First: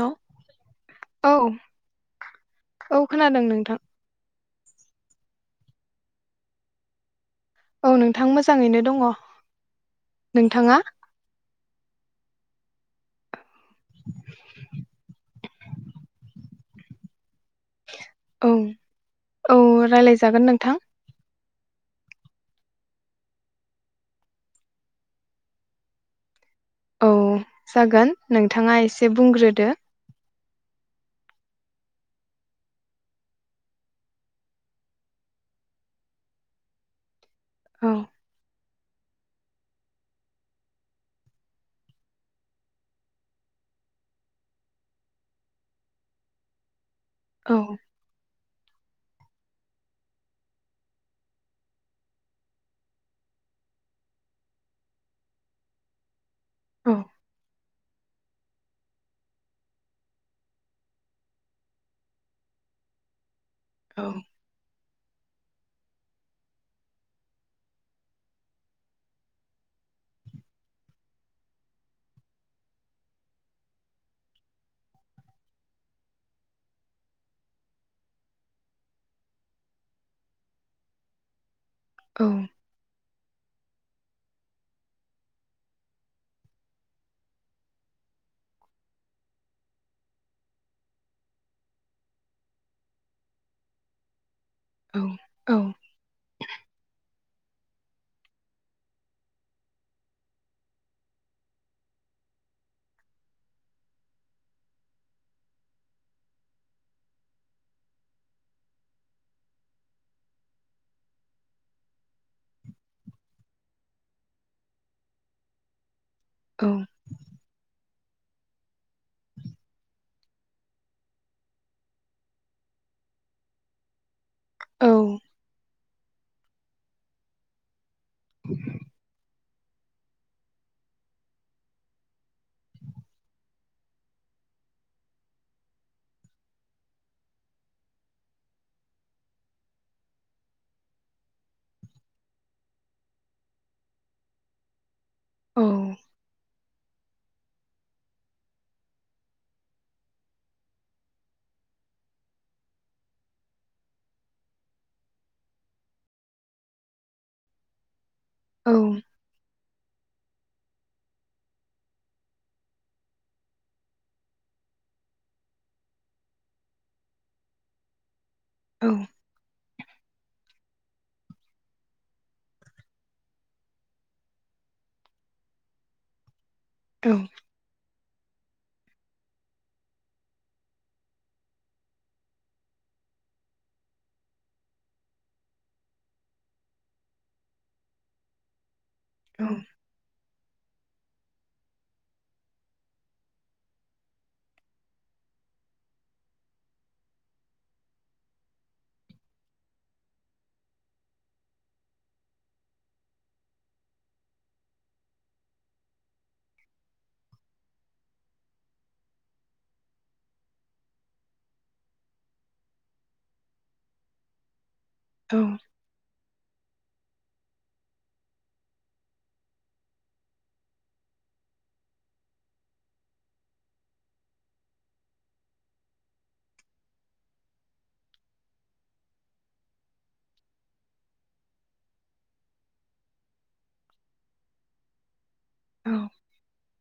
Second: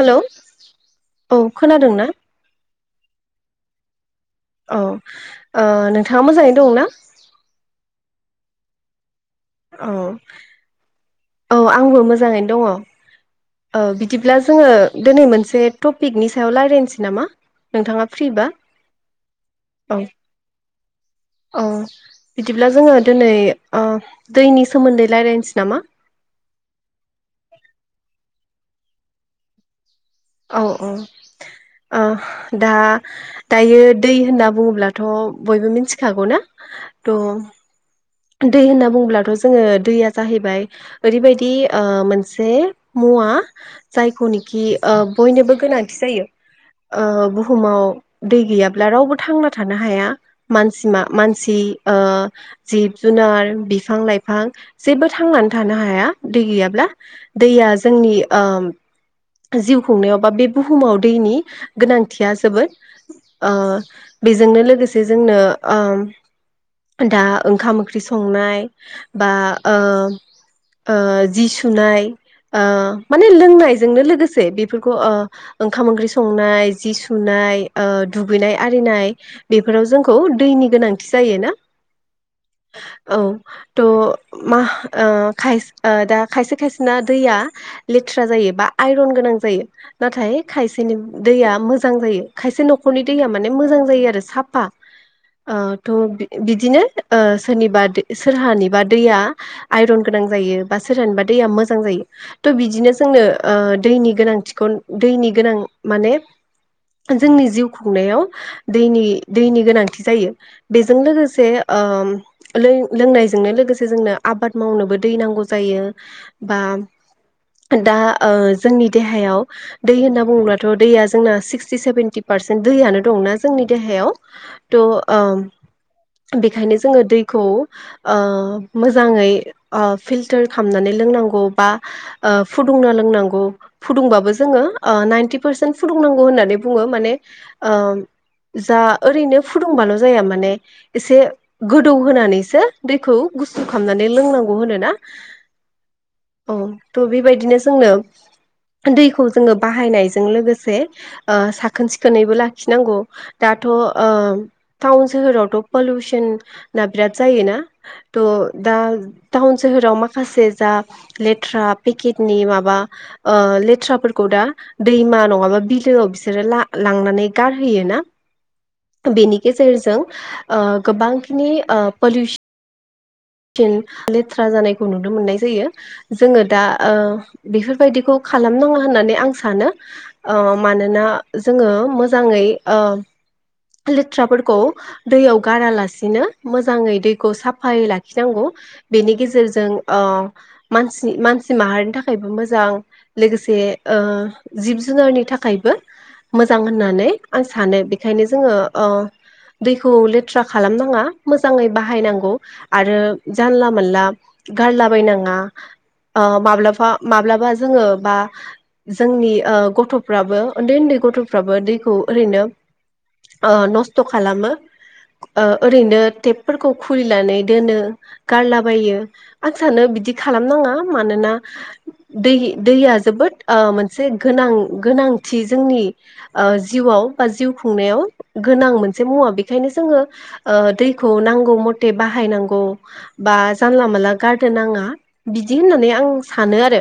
Hello औ खोनादों ना औ खोनादों नोंथां औ नोंथाङा ओ मोजाङै दङोना नोंथा मोजाङैनो दङ । औ औ आंबो मोजाङैनो दङ ओ बिदिब्ला जोङो दिनै मोनसे टपिकनि सायाव लाय दोनसै नामा । औ औ रायलायजागोन नोंथां । अ बिदिब्ला जोङो दिनै दैनि सोमोन्दै रायलायनोसै नामा औ जागोन नोंथाङा एसे बुंग्रोदो । औ औ ओ दा दायो दै होनना बुङोब्लाथ बयबो मिथिखागौना थ औ दै होनना बुङोब्लाथ जोङो दैया जाहैबाय ओरैबायदि मोनसे मुवा जायखौनोखि बयनोबो गोनांथि जायो । ओ औ बुहुमाव दै । गैयाब्ला रावबो थांना थानो हाया मानसि मानसि । जिब जुनार बिफां लाइफां जेबो थांनानै थानो हाया दै गैयाब्ला औ दैया जोंनि ओ जिउ खुंनायाव बा बे बुहुमाव दैनि गोनांथिया जोबोद ओ औ बेजोंनो लोगोसे जोंनो ओ दा ओंखाम ओंख्रि संनाय बा ओ ओ जि सुनाय माने लोंनायजोंनो लोगोसे बेफोरखौ ओंखाम ओंख्रि संनाय जि सुनाय दुगैनाय आरिनाय बेफोराव जोंखौ दैनि गोनांथि जायो ना । औ औ थ मा ओ दा खायसे खायसेना दैया लेथ्रा जायो । बा आइरन गोनां जायो नाथाय खायसेनि दैया मोजां जायो । खायसे नखरनि दैया माने मोजां जायो आरो साब औ औ थ बिदिनो सोरनिबा सोरहानिबा दैया आइरन गोनां जायो बा सोरहानिबा दैया मोजां जायो थ बिदिनो जोंनो दैनि गोनांथिखौ दैनि गोना माने जोंनि जिउ खुंनायाव दैनि दैनि गोनांथि जायो बेजों लोगोसे ओम लोंनायजोंनो लोगोसे जोंनो आबाद मावनोबो दै नांगौ जायो । बा औ दा ओ जोंनि देहायाव दै होनना बुङोब्लाथ' दैया जोंना सिक्सटि सेभेेनटि पारसेन्ट दैयानो दंना जोंनि देहायाव। त' ओ औ बेखायनो जोङो दैखौ ओ मोजाङै ओ फिल्टार खालामनानै लोंनांगौ बा ओ फुदुंना लोंनांगौ । फुदुंबाबो जोङो ओ नाइन्टि पारसेन्ट फुदुंनांगौ होननानै बुङो ।माने ओ जा ओरैनो फुदुंबाल' जाया माने एसे गोदौ होनानैसो दैखौ गुसु खालामनानै लोंनांगौ होनोना। औ [inaudible] औ थ' बेबायदिनो जोंनो दैखौ जोङो बाहायनायजों लोगोसे ओ साखोन सिखोनैबो लाखिनांगौ दाथ' ओ टाउन सोहोरावथ' पलिउसना बिराद जायोना थ' दा औ टाउन सोहोराव मा खासे जा लेथ्रा पेकेटनि माबा ओ लेथ्राफोरखौ दा दैमा नङाबा बिलोआव बिसोरो ला-लांनानै गारहोयो ना बेनि गेजेरजों [unintelligible] ओ गोबांखिनि ओ पलिउसनन लेथ्रा जानायखौ नुनो मोननाय जायो जोङो दा ओ बेफोरबायदिखौ खालाम नङा होननानै आं सानो ओ मानोना जोङो मोजाङै ओ लेथ्राफोरखौ दैयाव गारालासिनो मोजाङै दैखौ साफायै लाखिनांगौ। बेनि गेजेरजों ओ मानसि मानसि माहारिनि थाखायबो मोजां लोगोसे ओ जिब जुनारनि थाखायबो मोजां होननानै आं सानो बेखायनो जोङो ओ दैखौ लेथ्रा खालामनाङा मोजाङै बाहायनांगौ आरो जानला मोनला गारलाबायनाङा ओ माब्लाबा माब्लाबा जोङो बा जोंनि ओ गथ'फ्राबो उन्दै उन्दै गथ'फ्राबो दैखौ ओरैनो ओ नस्थ' खालामो। औ ओ ओरैनोे फोरखौ खुलिनानै दोनो गारलाबायो आं सानो बिदि खालामनाङा मानोना दैनि दैया जोबोद ओ मोनसे गोनां गोनांथि जोंनि ओ जिउआव बा जिउ खुंनायाव गोनां मोनसे मुवा बे खायनो जोङो ओ दैखौ नांगौ मथे बाहायनांगौ बा जानला मानला गारद नाङा। बिदि होननानै आं सानो आरो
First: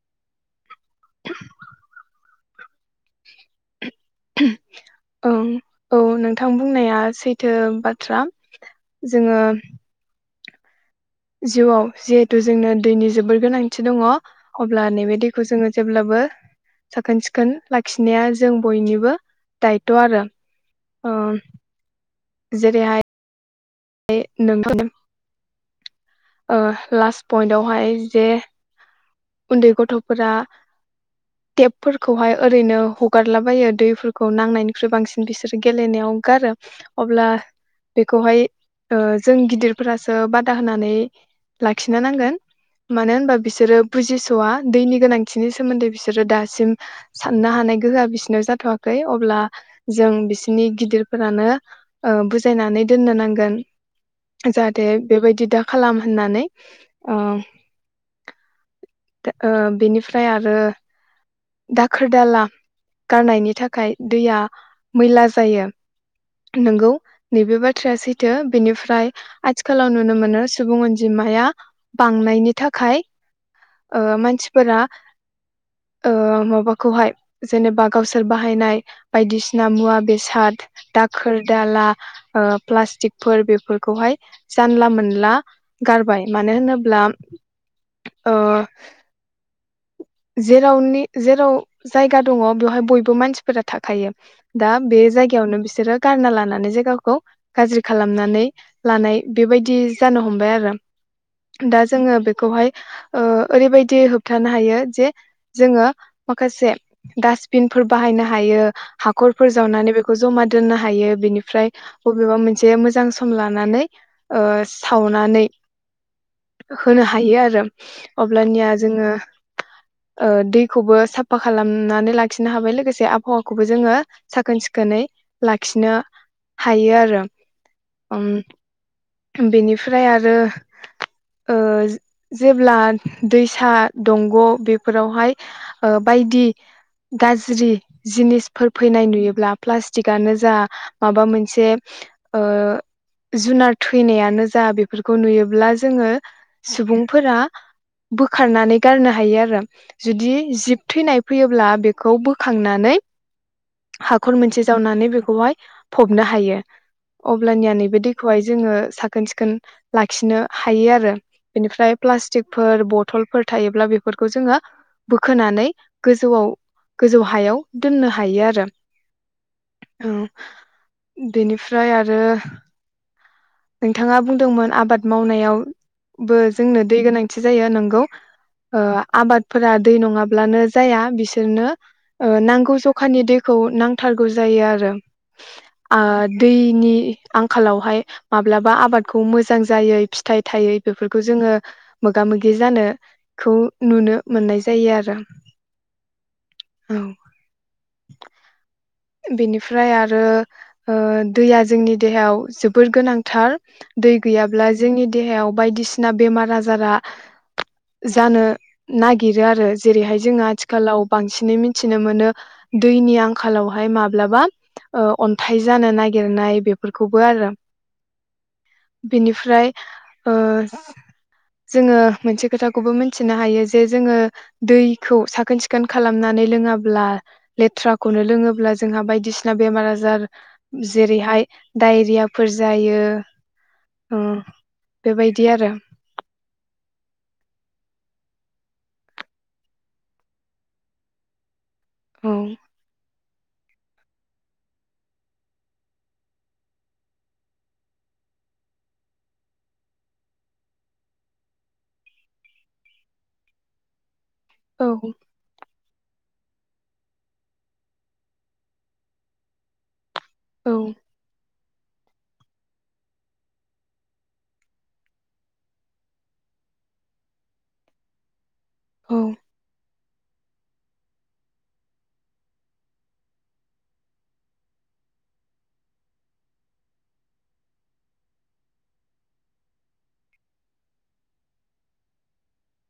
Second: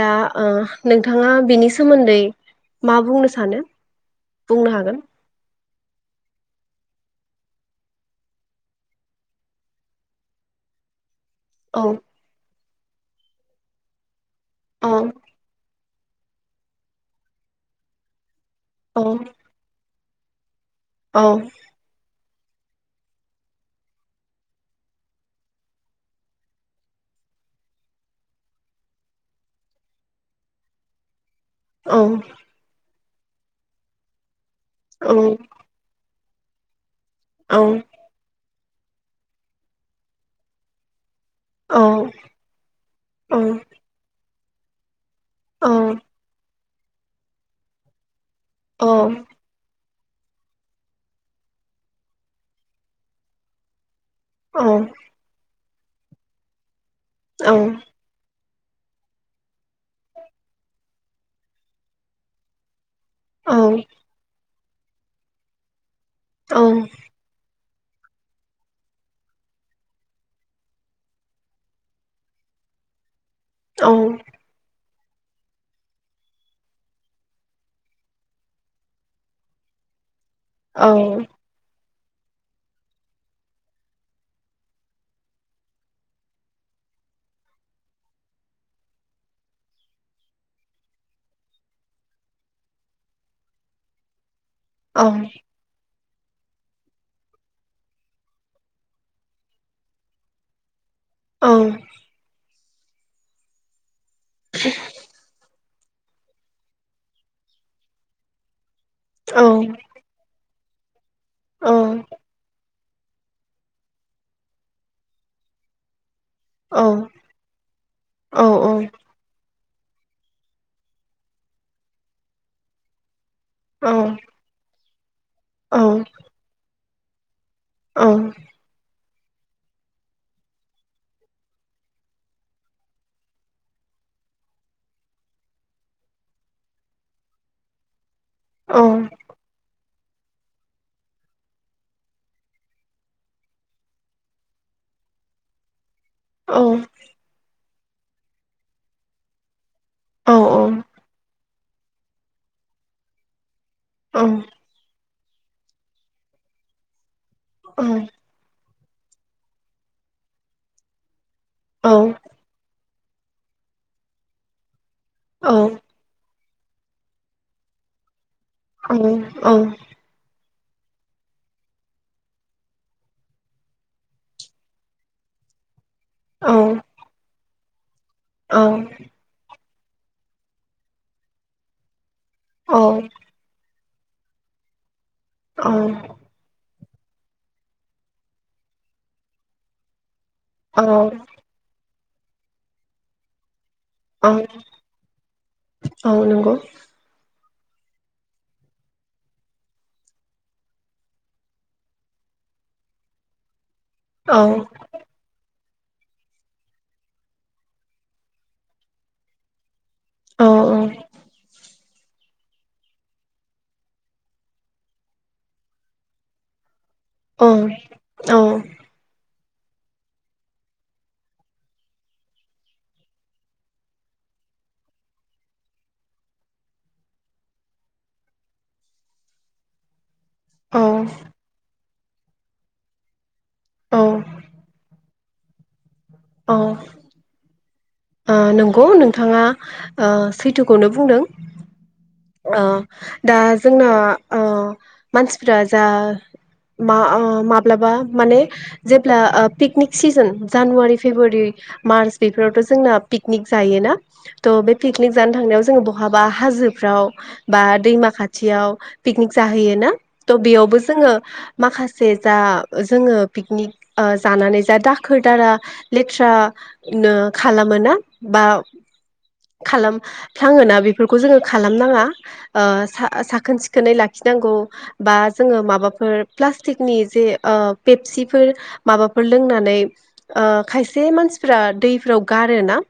दा ओ नोंथाङा बिनि सोमोन्दै मा बुंनो सानो? बुंनो हागोन औ औ नोंथां बुंनाया। सैथो बाथ्रा जोङो औ जिउआव जिहेथु जोंनो दैनि जोबोर गोनांथि दङ अब्ला औ नैबे दैखौ जोङो जेब्लाबो साखोन सिखोन लाखिनाया जों औ बयनिबो दाय थ आरो ओ औ जेरैहाय नों [unintelligible] पइन्टआवहाय जे उन्दै गथ'फोरा टेप औ फोरफोरखौहाय ओरैनो ह ुगारलाबायो दैफोरखौ नांनायनि ख्रु औ बांसिन बिसोर गेलेनायाव गारो अब्ला औ बेखौहाय ओ जों गिदिरफोरासो बादा होनानै लाखिनो नांगोन मानो होनबा औ बिसोरो सौआ दैनि गोनां थिनि सोमोन्दै बिसोरो दासिम साननो हानाय गोहोआ बिस नो औ जाथ'वाखै अब्ला जों बिसिनि गिदिरफोरानो ओ बुजायनानै दोननो नांगोन। औ जाहाथे बेबायदि दा खालाम होननानै। औ। ओ‌ बेनिफ्राय आरो दाखोर दाला गारनायनि थाखाय दैया मैला जायो। औ नोंगौ नैबे बाद थ्राया सैथो बेनिफ्राय आथिखालाव नुनो मोनो सुबुं अनजिमाया बांनायनि थाखाय औ ओ मानसिफोरा ओ माबाखौहाय जेनेबा गावसोर बाहायनाय बायदिसिना मुवा बेसा साद दाखोर दाला ओ प्लास्टिकफोर बेफोरखौहाय जानला मोनला गारबाय मानो होनोब्ला ओ जेरावनि जेराव जायगा दङ बेवहाय बयबो मानसिफोरा थाखायो। दा बे जायगायावनो बिसोरो गारना लानानै जायगाखौ गाज्रि खालामनानै लानाय बेबायदि जानो हमबाय आरो। दा जोङो बेखौहाय औ ओरैबायदि होब थानो हायो जोङो माखासे डासबिनफोर बाहायनो हायो हाखरफोर जावनानै बेखौ ज'मा दोननो हायो। बेनिफ्राय बबेबा मोनसे मोजां मोजां सम लानानै ओ सावनानै होनो हायो आरो। अब्लानिया जोङो ओ दैखौबो साफा खालामनानै लाखिनो हाबाय लोगोसे आबहावा खौबो जो साखोन सिख खोनै लाखिनो हायो आरो। रो। औ। बेनिफ्राय आरो ओ जेब्ला दैसा दंग' बेफोरावहाय बायदि गाज्रि जिनिसफोर फैनाय नुयोब्ला प्लास नो जा माबा मोनसे ओ जुनार थैनायानो जा बेफोरखौ नुयोब्ला जोङो सुबुंफोरा बोखारनानै गारनो हायो आरो जुदि जिब थैनाय फैयो अब्ला बेखौ बोखांनानै हाखर मोनसे जावनानै बे खौहाय फबनो हायो अब्लानिया नैबो देखौ जोङो साखोन सिखोन लाखिनो हायो आरो बेनिफ्राय प्लास्टिकफोर बटलफोर थायोब्ला बेफोरखौ जोङो बोखोनानै गोजौआव [inaudible] औ औ औ बेनिफ्राय आरो नोंथाङा बुंदोंमोन आबाद मावनायाव बो जोंनो दै गोनां खाथि जायो नोंगौ ओ आबाद फोरा दै नङाब्लानो जाया बिसोरनो ओ नांगौ जखानि दैखौ नां थारगौ जायो आरो आ दैनि आंखालावहाय माब्लाबा आबादखौ मोजां जायै फिथ थाइ थायै बेफोरखौ जोङो मोगा मोगि जानोखौ नुनो मोननाय जायो आरो औ बेनिफ्राय आरो ओ दैया जोंनि देहायाव जोबोर गोनांथार दै गैयाब्ला जोंनि देहायाव बायदिसिना बेमार आजारा जानो नागिरो आरो जेरैहाय जोंङो आथिखालाव बांसिनै मोन मिथिनो मोनो दैनि आंखालाव हाय माब्लाबा अन्थाइ जानो नागिरनाय बेफ औ औ फ्राय ओ जो-जोङो मोनसे खोथाखौबो मिथिनो हायो जे जोङो दैखौ साखोन सिखोन खालामनानै लोङाब्ला लेथ्राखौनो लोङो अब्ला जोंहा बायदिसिना बेमार आजार जेरैहाय दायरियाफोर जायो औ बेबायदि आरो औ ओ नंगौ नोंथाङा सैथोखौनो बुंदों औ अ दा जोंना मानसिफ्रा जा मा माब्लाबा माने जेब्ला picnic season January February March बेफोरावथ' जोंना पिकनिक जायोना द बे औ पिकनिक जानो थांनायाव जोङो बहा बा हाजोफ्राव बा दैमा खाथियाव पिकनिक जाहैयो ना थ' औ बेयावबो जोङो माखास जे जा जोङो पिकनिक जानानै जा दाखोर दारा लेथ्रा नो खालामो ना बा औ खालाम फ्लाङोना बेफोरखौ जोङो खालामनाङा ओ साखोन सिखोनै लाखिनांगौ बा जोङो माबाफोर प्लास्टिकनि जे ओ पेपसिफोर माबाफोर लोंनानै खायसे मानसिफ्रा दैफोराव गारोना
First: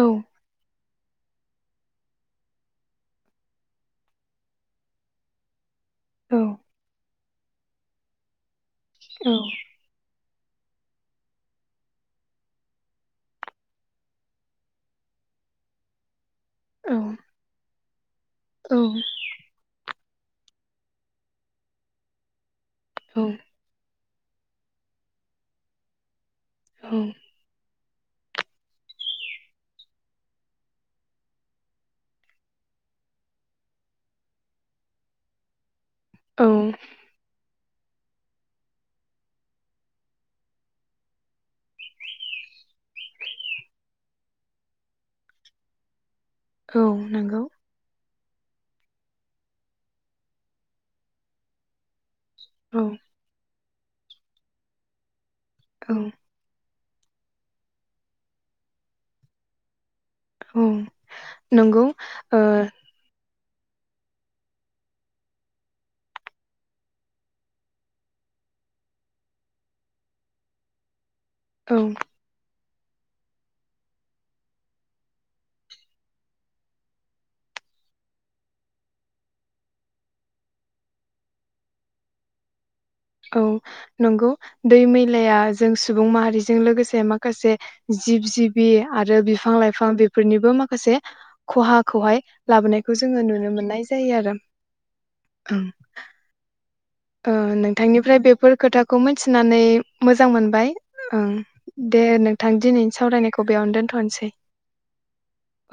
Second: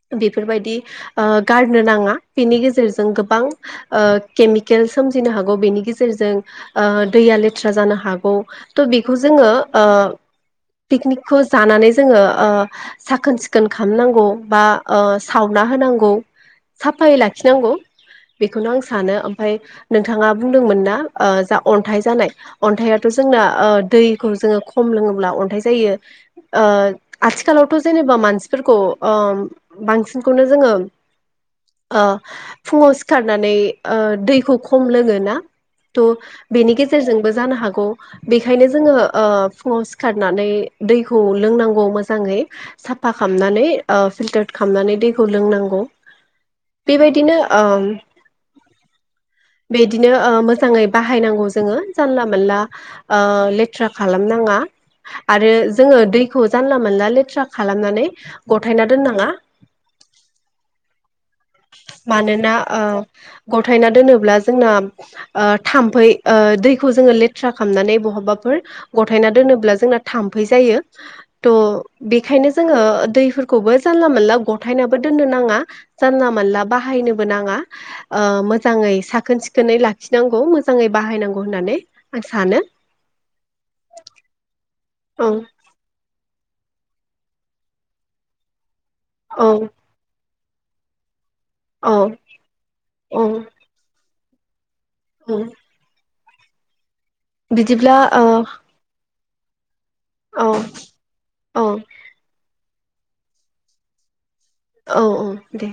औ बेफोरबायदि बा गारनो नाङा बेनि गेजेरजों गोब बां केमिकेल सोमजिनो हागौ बेनि गेजेर औ रजों दैया लेथ [inaudible] जानो हागौ थ बेखौ जोङो पिकनिकखौ जानानै जोङो साखोन सिखोन खालामनांगौ बा सावना होनांगौ औ साफायै लाखिनांगौ बेखौनो आं सानो ओमफ्राय नों नोंथाङा बुंदोंमोन ना जा अन्थाइ जानाय अन्थाइथ औ जोंना दै खौ जोङो खम लोङोब्ला अन्थाइ जायो ओ औ आथिखालाव थ जेनेबा मानसिफोरखौ ओम बांसिनखौनो जों ओ फुङाव सिखारनानै ओ दैखौ खम लोङोना? थ औ बेनि गेजेरजोंबो जानो हागौ। बेखायनो जोङो ओ फुङाव सिखारनानै दैखौ लोंनांगौ मोजाङै साफा खामनानै ओ फिलटार खालामनानै दैखौ लोंनांगौ। औ बेबायदिनो नोंगौ। ओम बिदिनो ओ मोजाङै बाहायनांगौ जोङो जानला माला औ ओ ले थ्रा खालामनाङा। आरो औ जोङो दैखौ जानला मोनला लेथ्रा खालामनानै गथायना दोननाङा। औ नंगौ मानोना ओ गथायना दोनोब्ला जोंना ओ थाम्फै दैखौ जोङो लेथ्रा खामनानै बहाबाफोर गथायना दोनोब्ला जोंना थाम्फै जायो। त औ बेखायनोज जोङो दैफोरखौबो जानला मोनला गथायनाबो दोननो नाङा। जानला मानला बाहायनोबो नाङा ओ मोजाङै साखोन सिखोनै लाखिनांगौ मोजाङै बाहायनांगौ होननानै आं सानो। औ नंगौ दै औ मैलाया जों सुबुं माहारिजों लोगोसे ए माखासे जिब जिबि आरो औ बिफां लाइफां बेफ फोरनिबो माखासे औ खहाखौहाय लाबोनायखौ औ जोङो नुनो मोननाय जायो आरो औ ओ बिदिब्ला नोंथांनिफ्राय औ बेफोर खोथाखौ मोन थिनानै मोजां औ मोनबाय ओं औ दे नोंथां दिनै सावरायनायखौ बेयावनो दोनथ'नोसै। औ औ दे।